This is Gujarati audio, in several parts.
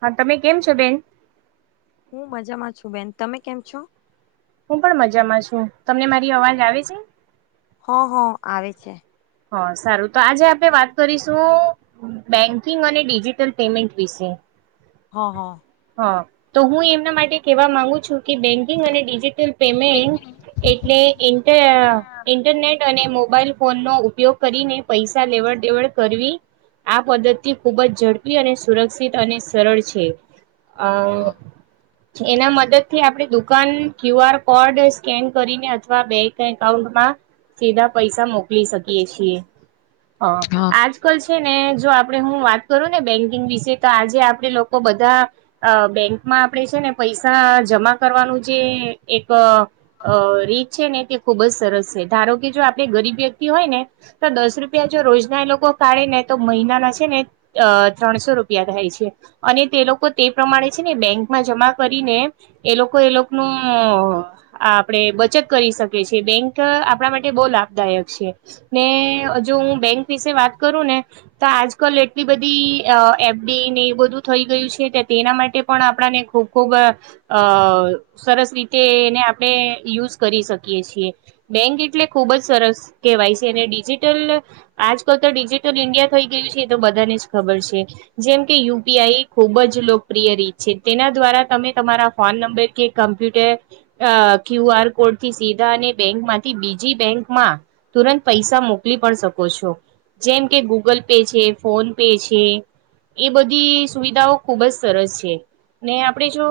હા તમે કેમ છો બેન. હું મજામાં છું બેન તમે કેમ છો. હું પણ મજામાં છું તમને મારી અવાજ આવે છે. હા હા આવે છે. હા સારું તો આજે આપણે વાત કરીશું બેંકિંગ અને ડિજિટલ પેમેન્ટ વિશે. હા હા. તો હું એમના માટે કવા માંગુ છું કે બેંકિંગ અને ડીજી. ટલ પેમેન્ટ એટલે ઇન્ટ અ ઇન્ટરનેટ અને મોબાઈલ ફોનનો ઉ ઉપયોગ કરીને પૈસા લેવડ દેવડ કરવી આ પદ્ધતિ ખૂબ જ ઝડપી અને સુરક્ષિત અને સરળ છે. આ એના મદદ થી આપણે દુકાન ક્યુઆર કોડ સ્કેન કરીને અથવા બેંક એકાઉન્ટમાં સીધા પૈસા મોકલી શકીએ છીએ હ હા આજ કલ છે ને જો આપણે હું વાત કરું ને બેંકિંગ વિશે તો આજે આપે લોકો બધા બેંક આપે છે ને પૈસા જમા કરવાનું જે એક રીત છે ને તે ખુબ જ સરસ છે ધારો કે જો આપડે ગરીબ વ્યક્તિ હોય ને તો દસ રૂપિયા જો રોજના એ લોકો કાઢે ને તો મહિનાના છે ને અ ત્રણસો રૂપિયા થાય અને તે લોકો તે પ્રમાણે છે ને બેંકમાં જમા કરીને એ લોકો એ લોકનું ઓ આપણેે બચત કરી શકીએ છીએ બેંક આપણા માટે બહુ લાભદાયક છે. ને જો હું બેંક વિશે વાત કરું ને તો આજ કલ એટલી બધી એ ને એ બધું થઈ ગયું છે તેના માટે પણ આપણાને ખૂબ ખૂબ અ સરસ સરસ રીતે એને આપણે યુઝ કરી શકીએ છીએ બેંક એટલે ખુબ જ સરસ કહેવાય છે અને ડિજિટલ આજકાલ તો ડિજિટલ ઇન્ડિયા થઈ ગયું છે એ તો બધાને જ ખબર છે. જેમ કે યુપીઆઈ ખૂબ જ લોકપ્રિય રીત છે તેના દ્વારા તમે તમારા ફોન નંબર કે કમ્પ્યુટર ક્યુ આર કોડ થી સીધા અને બેંક માંથી બીજી બેંકમાં તુરંત પૈસા મોકલી પણ શકો છો જેમ કે ગૂગલ પે છે ફોન પે છે એ બધી સુવિધાઓ ખુબ જ સરસ છે. ને આપડે જો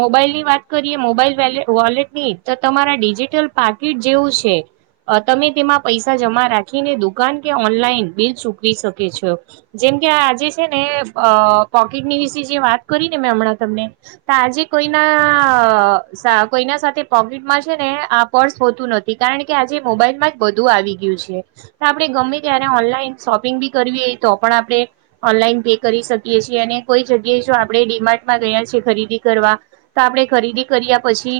મોબાઈલ ની વાત કરીએ મોબાઈલ વોલેટ ની તો તમારા ડિજિટલ પા કીટ જેવું છે, તમે તેમાં પૈસા જમા રાખીને દુકાન કે ઓનલાઈન બિલ ચૂકવી શકે છે, જેમ કે આ આજે છે ને પોકેટની વિશે જે વાત કરીને મે હમણાં તમને, તો આજે કોઈના કોઈના સાથે પોકેટમાં છે ને આ પર્સ હોતું નથી કારણ કે આજે મોબાઈલમાં જ બધું આવી ગયું છે, આપણે ગમે ત્યારે ઓનલાઈન શોપિંગ બી કરવી તો પણ આપણે ઓનલાઇન પે કરી શકીએ છે અને કોઈ જગ્યાએ જો આપણે ડિમાર્ટમાં ગયા છે ખરીદી કરવા, તો આપણે ખરીદી કર્યા પછી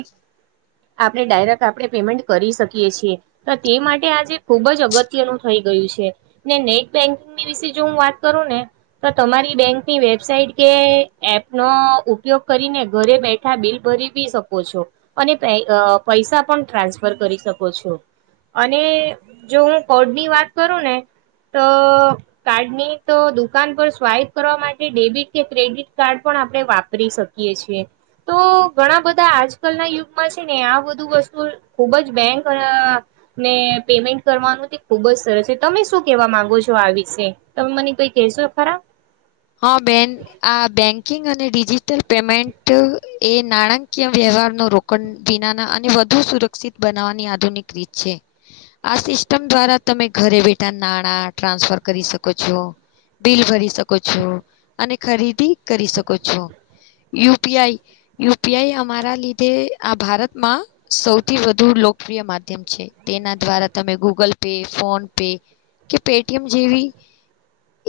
આપણે ડાયરેક્ટ આપણે પેમેન્ટ કરી શકીએ છીએ. તે માટે આજે ખુબ જ અગત્યનું થઈ ગયું છે ને નેટ બેન્કિંગની વિશે જો હું વાત કરું ને તો તમારી બેંકની વેબસાઇટ કે એપ નો ઉપયોગ કરીને ઘરે બેઠા બિલ ભરી શકો છો અને અ પૈસા પણ ટ્રાન્સફર કરી શકો છો. અને જો હું કોડ ની વાત કરું ને તો કાર્ડ ની તો દુકાન પર સ્વાઈપ કરવા માટે ડેબિટ કે ક્રેડિટ કાર્ડ પણ પણ આપણે વાપરી શકીએ છીએ તો ઘણા બધા આજકાલ ના યુગમાં છે ને આ બધું વસ્તુ ખુબ જ બેંક ને પેમેન્ટ કરવાનું તે ખુબ જ સરસ છે તમે શું કેવા માંગો છો આ વિશે તમે મને કઈ કેહશો. સુરફરા. બેકિંગ અને ડિજિટલ પેમેન્ટ એ નાણાંકીય વ્યવહારનું રોકાણ વિનાના અને વધ વધુ સુરક્ષિત બનાવવાની આધુનિક રીત છે. આ સિસ્ટમ દ્વારા તમે ઘરે બેઠા નાણાં ટ્રાન્સફર કરી શકો છો. બિલ ભરી શકો છો, અને ખરીદી કરી શકો છો. U P I, U P I હમારા લીધે આ ભારતમાં સૌથી વધુ લો કપ્રિય માધ્યમ છે. તેના દ્વારા તમે ગૂગલ પે, ફોન પે કે પે ટી એમ જેવી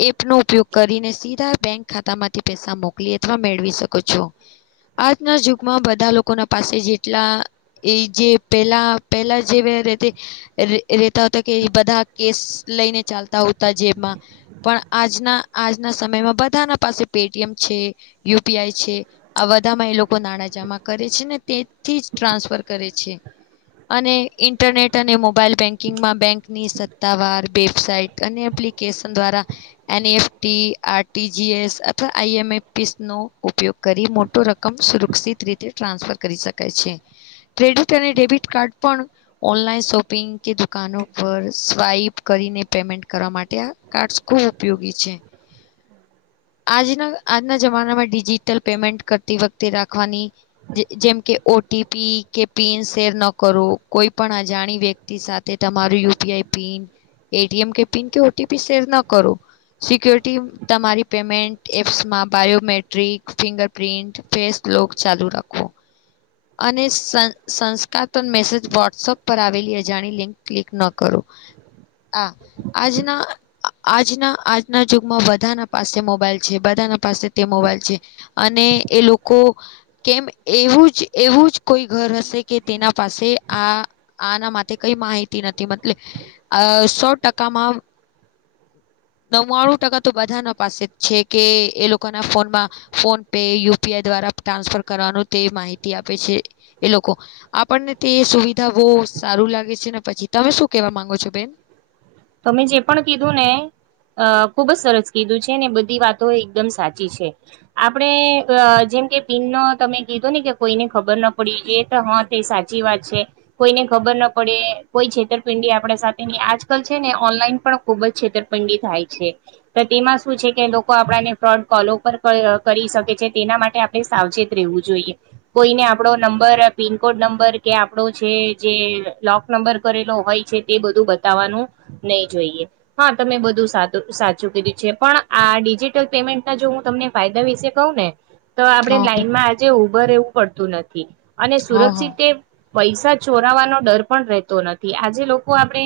એપ નો ઉપયોગ કરીને સીધા બેંક ખાતા માંથી પૈસા મોકલી અથવા મેળવી શકો છો. આજના જ યુગમાં બધા લોકોના પાસે જેટલા એજે પહેલા-પહેલા જે [unintelligible] ર રહેતા હતા કે ઈ બધા કેશ લઈને ચાલતા હોતા જેબમાં પણ આજના આજના સમયમાં બધા ના પાસે પેટીએમ છે, યુ પી આઈ છે, આ બધા માં એ લોકો નાણાં જમા કરે છે, ને તેથી જ ટ્રાન્સફર કરે છે. અને ઇન્ટરનેટ અને મોબાઈલ બેકિંગમાં બેંકની સત્તાવાર, વેબસાઇટ અને એપ્લિકેશન દ્વારા N E F T, R T G S અથવા આઈ એમ એપ સી નો ઉપયોગ કરી મોટો રકમ સુરક્ષિત [unintelligible] રીતે ટ્રાન્સફર કરી શકાય છે. ક્રેડિટ અને ડેબિટ કાર્ડ પણ ઓનલાઈન શોપિંગ કે દુકાનો પર સ્વાઈપ કર રીને પેમેન્ટ કરવા માટે આ કાર્ડ્સ ખૂબ ઉપયોગી છે. આજના, આજના જમાનામાં ડિજિટલ પેમેન્ટ કરતી વખતે રાખવાની જે જેમકે ઓ ટી પી કે પિન શેર ન કરો, કોઈ પણ અજાણી વ્યક્તિ સાથે તમારું U P I A pin, A T M કે પિન કે ઓ ટી પી શેર નો કરો. સિક્યોરિટી તમારી પેમેન્ટ એપ્સમાં બાયોમેટ્રિક, ફિંગરપ્રિન્ટ, ફેસ લોક ચાલુ રાખવો. અને સંસ્ સંસ્કાતન મેસેજ વોટ્સઅપ પર આવેલી અજાણી લિંક ક્લિક ન કરો. [inaudible] હા. આજના આજના આજના જ યુગમાં બધાના પાસે મોબાઈલ છે, બધા ના પાસે તે મોબાઈલ છે, અને એ લોકો કેમ એ એવું જ એવું જ કોઈ ઘર હશે કે તેના પાસે આ આના માટે કઈ માહિતી નથી. ટલે અહ સો ટકામાં નવ્વાણું ટકા તો બધા ના પાસે છે કે એ લોકોના ફોનમાં PhonePe U P I દ્વારા ટ્રાન્સફર કરવાનું તે માહિતી આપે છે એ લોકો આપણને તે સુવિધા બહુ સારું લાગે છે ને પછી તમે શું કેવા માંગો છો બેન? તમે જે પણ કીધું ને અહ ખુબ જ સરસ કીધું છે ને બધી વાતો એકદમ સાચી છે. આપડે અહ જે કેમ કે પિન ન તમે કીધો ને કે કોઈને ખબર ના પડી એ તો હા તે સાચી વાત છે કોઈને ખ બર ના પડે કોઈ છેતરપિંડી આપ સાથે નહી આજકલ છે ને ઓનલાઇન પર ખુબજ છેતરપિંડી થાય છે. પર તેમાં શું છે કે લોકો આપડા ને ફ્રોડ કોલ લોકર ક અહ કરી શકે છે તેના માટે આપણે સાવચેત રહેવું જોઈએ કોઈને આપડો નંબર બી પિનકોડ નંબર કે આપડો છે જે લોક નંબર કરેલો હોય છે તે બધું બતાવવાનું નહી જોઈએ હા તમે બધું સાદુ સાચું કીધું છે પણ આ ડિજિટલ પેમેન્ટના જો હું તમને ફાયદા વિશે કહું ને તો આપડે હા લાઈનમાં આજે ઉભર રહેવું પડતું નથી અને હા સુરક્ષિત હા પૈસા ચોરાવાનો ડર પણ રહેતો નથી આજે લોકો આપડે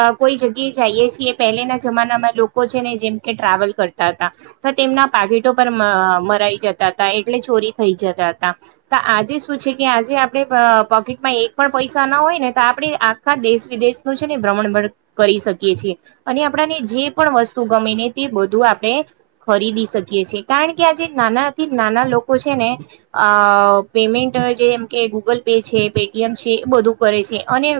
અહ કોઈ જગ્યા જઈએ છીએ પહેલાના જમાનામાં લોકો છે ને જેમ કે ટ્રાવેલ કરતા હતા તો તેમના પા પજિટો પર મ અહ મરાઈ જતા તા એટલે ચોરી થઈ જતા તા તો આજે શું છે કે આજે આપડે અહ પોકેટમાં એક પણ પૈસા ના હોય ને તો આપડે આખા દેશ વિદેશ નું છે ને ભ્રમણ ભર કરી શકીએ છીએ અને આપડાને જે પણ વસ્તુ ગમે ને તે બધું આપડે ખરીદી શ કીએ છીએ કારણ કે આ જે નાનાથી નાના લોકો છે અ ને અહ પેમેન્ટ જેમ કે કે ગૂગલ પે છે પે ટી એમ છે એ બધું કરે છે અને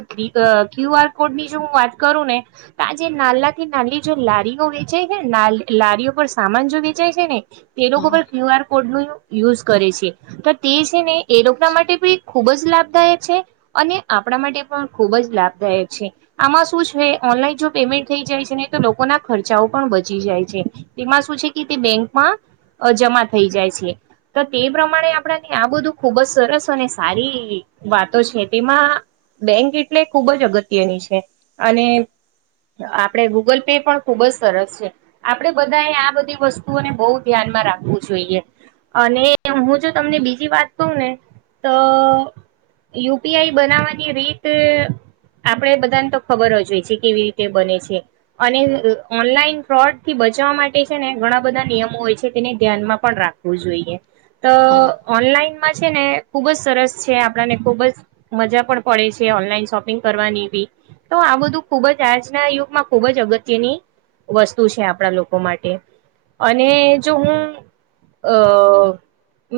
ક્યુ આર કોડ ની જો હું વાત કરું ને તો આજે નાલા થી નાલી જો લારીઓ વેચાય છે ને ના લારીઓ પર સામાન જો વેચાય છે ને એ લોકો પણ ક્યુ આર કોડનું યુઝ કરે છે. તો તે છે ને એ લોકના માટે પણ ખૂબ જ લાભદાયક છે અને આપ પણા માટે પણ ખુબ જ લાભદાયક છે. આમાં શું છ છે, ઓનલાઈન જો પેમેન્ટ થઈ જાય છેને તો લોકોના ખર્ચાઓ પણ બચી જાય છે. તેમાં શું છે કે તે બે કમાં અહ જમા થઈ જાય છે. તો તે પ્રમાણે આપણાને આ બધું ખુબ જ સરસ અને સારી વાતો છે. તેમાં બેંક એટલે ખૂબ જ અગત્યની છે. અને આપડે ગૂગલ પે પણ ખુબ જ સરસ છે. આપડે બધાએ આ બધી વસ્તુઓને બહુ ધ્યાન માં રાખવું જોઈએ. અને હું જો તમને બીજી વાત કહું ને તો યુ પી આઈ બનાવવાની રીત આપડે બધાને તો ખબર જ હોય છે કેવી રીતે બને છે, અને ઓનલાઈન ફ્રોડ થી બચવા માટે છે ને ઘ ઘણા બધા નિયમો હોય છે તેને ધ્યાનમાં પણ રાખવું જોઈએ. તો હો ઓનલાઇન માં છે ને ખુબ જ સરસ છે આપણાને ખુબ જ મજા પણ પડે છે, ઓનલાઈન શોપિંગ કરવાની બી. તો આ બધું ખુબ જ આજના યુગમાં ખુબ જ અગત્યની વસ્તુ છે આપણા લોકો માટે. અને જો હું અહ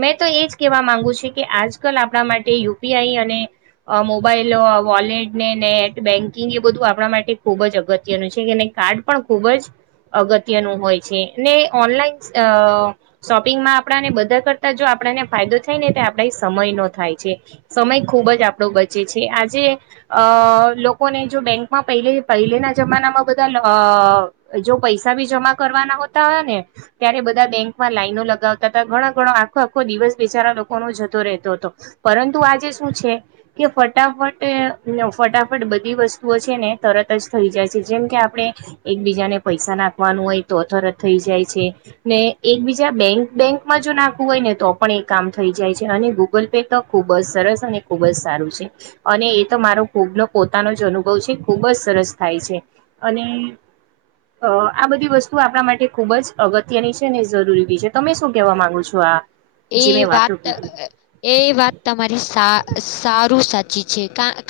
મેં તો એ જ કહેવા માંગુ છે કે આજકાલ આપણા માટે યુપીઆઈ અને અહ મોબાઈલ આ વોલેટ ને નેટ બેંક કિંગ એ બધું આપણા માટે ખૂબ જ અગત્યનું છે. અને કાર્ડ પણ ખૂબ જ અગત્યનું હોય છે. ને ઓનલાઈન અહ શોપિંગમાં આપણાને બધા કરતા જો આપ પણાને ફાયદો થાય ને તે આપણા ઈ સમય નો થાય છે. સમય ખુબ જ આપણો બચે છે. આજે અહ લોક કોને જો બેંકમાં પહેલે-પહેલે ના જમાનામાં બધા લ અહ જો પૈસા બી જમા કરવાના હોતા હોય ને ત્યારે બધા બેંકમાં લાઈનો લગાવતા તા, ઘણો-ઘણો આખો-આખો દિવસ બીચારા લોકોનો જ કરતો રહેતો તો હતો, પરંતુ આજે શું છે કે ફટાફટ ફટાફટ એવી વસ્તુઓ છે ને તરત જ થઈ જાય છે જેમ કે આપણે, એકબીજાને પૈસા નાખવાનું હોય તો થઈ જાય છે, ને એકબીજા બેંક બેંકમાં જો નાખવું હોય ને તો પણ એ કામ થઈ જાય છે. અને ગૂગલ પે તો ખુબ જ સરસ અને ખુબ જ સારું છે, અને એ તો મારો ખૂબ ન પો પોતાનો જે અનુભવ છે ખુબ જ સરસ થાય છે, અને અ આ બધી વસ્તુ આપણા માટે ખુબ જ અગત્યની છે અને જરૂરી બી છે તમે શું કેહેવા માંગુ છો આ જે એ મેં વાતો વાત કીધી એ વાત તમારી સારું સાચ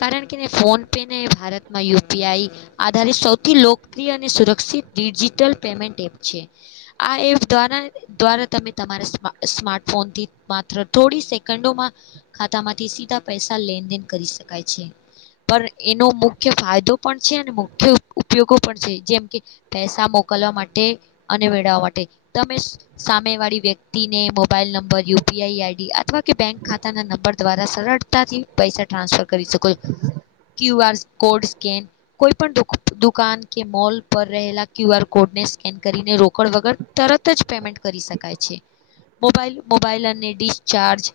કારણ કે ફોન પે ને ભારતમાં યુ પી આઈ આધારિત, સૌથી લોકપ્રિય સુરક્ષિત ડિજિટલ પેમેન્ટ એપ છે, આપ દ્વારા તમે તમારા સ્માર્ટ ફોન થી માત્ર થોડી સેકન્ડોમાં, ખાતા માંથી સીધા પૈસા લેનદેન કરી શકાય છે. પણ એનો મુખ્ય ફાયદો પણ છે અને મુખ્ય ઉપયોગો પણ છે જેમ કે, પેસા મો કલા માટે અને મેળવવા માટે તમે સામે વાળી વ્યક્તિને મો mobile number U P I I D અથવા કે બેંક ખાતાના નંબર દ્વારા સરળતાથી પૈસા ટ્રાન્સફર કરી શકો છો. ક્યુ આર કોડ સ્કેન કોઈ પણ દુકાન કે મોલ પર રહેલા ક્યુ આર કોડ ને સ્કેન કરીને રોકડ વગર તરત જ પેમેન્ટ કરી શકાય છે. મોબાઈલ મોબાઈલ અને ડિસ્ચાર્જ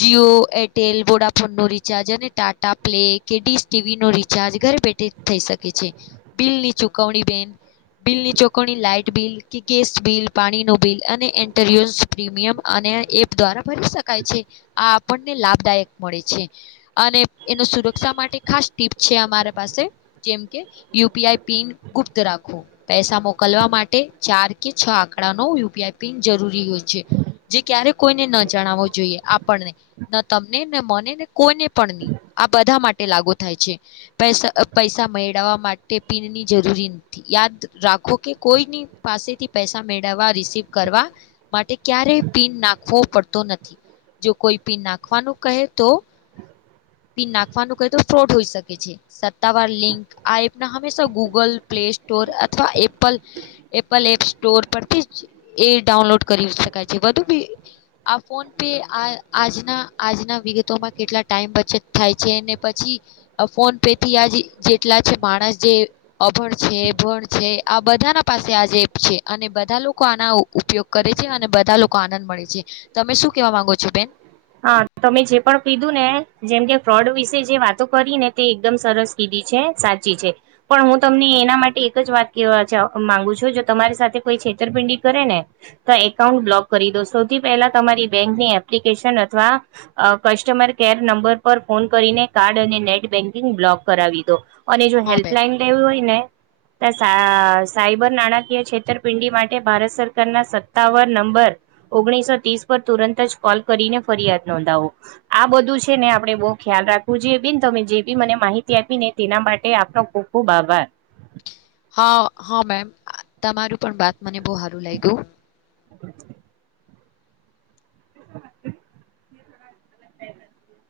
જીઓ એરટેલ વોડાફોન નો રિચાર્જ અને ટાટા પ્લે કેડીસ ટીવી નો રિચાર્જ પેઠ થઈ શકે છે, બિલની ચુકવણી બેન બિલ ની ચોકવણી લાઈટ બિલ ગેસ બિલ પાણી ન બિલ અને એન્ટર પ્રીમિયમ અને એપ દ્વારા ભરી શકાય છે આ આપણને લાભદાયક મળે છે આન ને એનો સુરક્ષા માટે ખાસ ટીપ છે અમારા પાસે જેમ કે યુ પી આઈ પિન ગુપ્ત રાખો પૈસા મોકલવા માટે ચાર કે છ આંકડા નો યુપીઆઈ પિન જરૂરી હોય છે. જે ક્યારે કોઈને ન જણાવવો જોઈએ આપણને ન તમને ન મને ને કોઈને પણ ની. આ બધા માટે લાગુ થાય છે પૈ પૈસા મેળવવા માટે પીનની જરૂરી યાદ રાખો કે કોઈની પાસેથી પૈસા મેળવવા રિસીવ કરવા માટે ક્યારેય પીન નાખવો પડતો નથી જો કોઈ પીન નાખવાનું કહે તો [inaudible] પિન નાખવાનું કઈ તો ફ્રોડ હોઈ શકે છે સત્તાવાર લિંક આ એપ ના હંમેશા ગૂગલ પ્લે સ્ટોર રો અથવા એપલ એપ સ્ટોર પરથી જ એ ડાઉનલોડ કરી શક કાય વધુ ભી આ ફોન પે આ આજના આજના વિગતોમાં કેટલા ટાઈમ બચ બચત થાય છે ને પછી ફોન પે થી આજ જેટલા છે માણસ જે અભણ છે. જે અભણ છે આ બધા પાસે આજ એપ છે ને બધા લોકો આના ઉપયોગ કરે છે અને બ બધા લોકો આનંદ મળે છે તમે શું કેવા માંગો છો બેન. હા તમે જે પણ પીધું ને જેમ કે ફ્રોડ વિશે જે વાતો કરી ને તે એકદમ સરસ કીધી છે સાચી છે પણ હું તમને એના માટે એક જ વાત કેવા જા માંગુ છું જો તમારી સાથે કોઈ છેતરપિંડી કરે ને તો એકાઉન્ટ બ્લોક કરી દો સૌથી પહેલા તમારી બેંકની એપ્લિકેશન હત [unintelligible] આ કસ્ટમર કેર નંબર પર ફોન કરીને કાર્ડ અને નેટ બેન્કિંગ બ્લોક કરાવી દો. અને જો હા બેન હેલ્પલાઈન લેવી હોય ને. તો સા સાયબર નાણાકીય છેતરપિંડી માટે ભારત સરકાર ના સત્તાવન નંબર ઓગણીસો ત્રીસ પર તુરંત જ કોલ કરીને ફરિયાદ નોંધાવો આ બધું છે ને આપણે બો ખ્યાલ રાખવું જોઈએ બેન તમે જે બી મને માહિતી આપીને તેના માટે આપનો ખૂબ ખુબ આભાર. હા હા મેમ તમારું પણ વાત મને બહુ હારું લાગ્યું. [inaudible] [inaudible]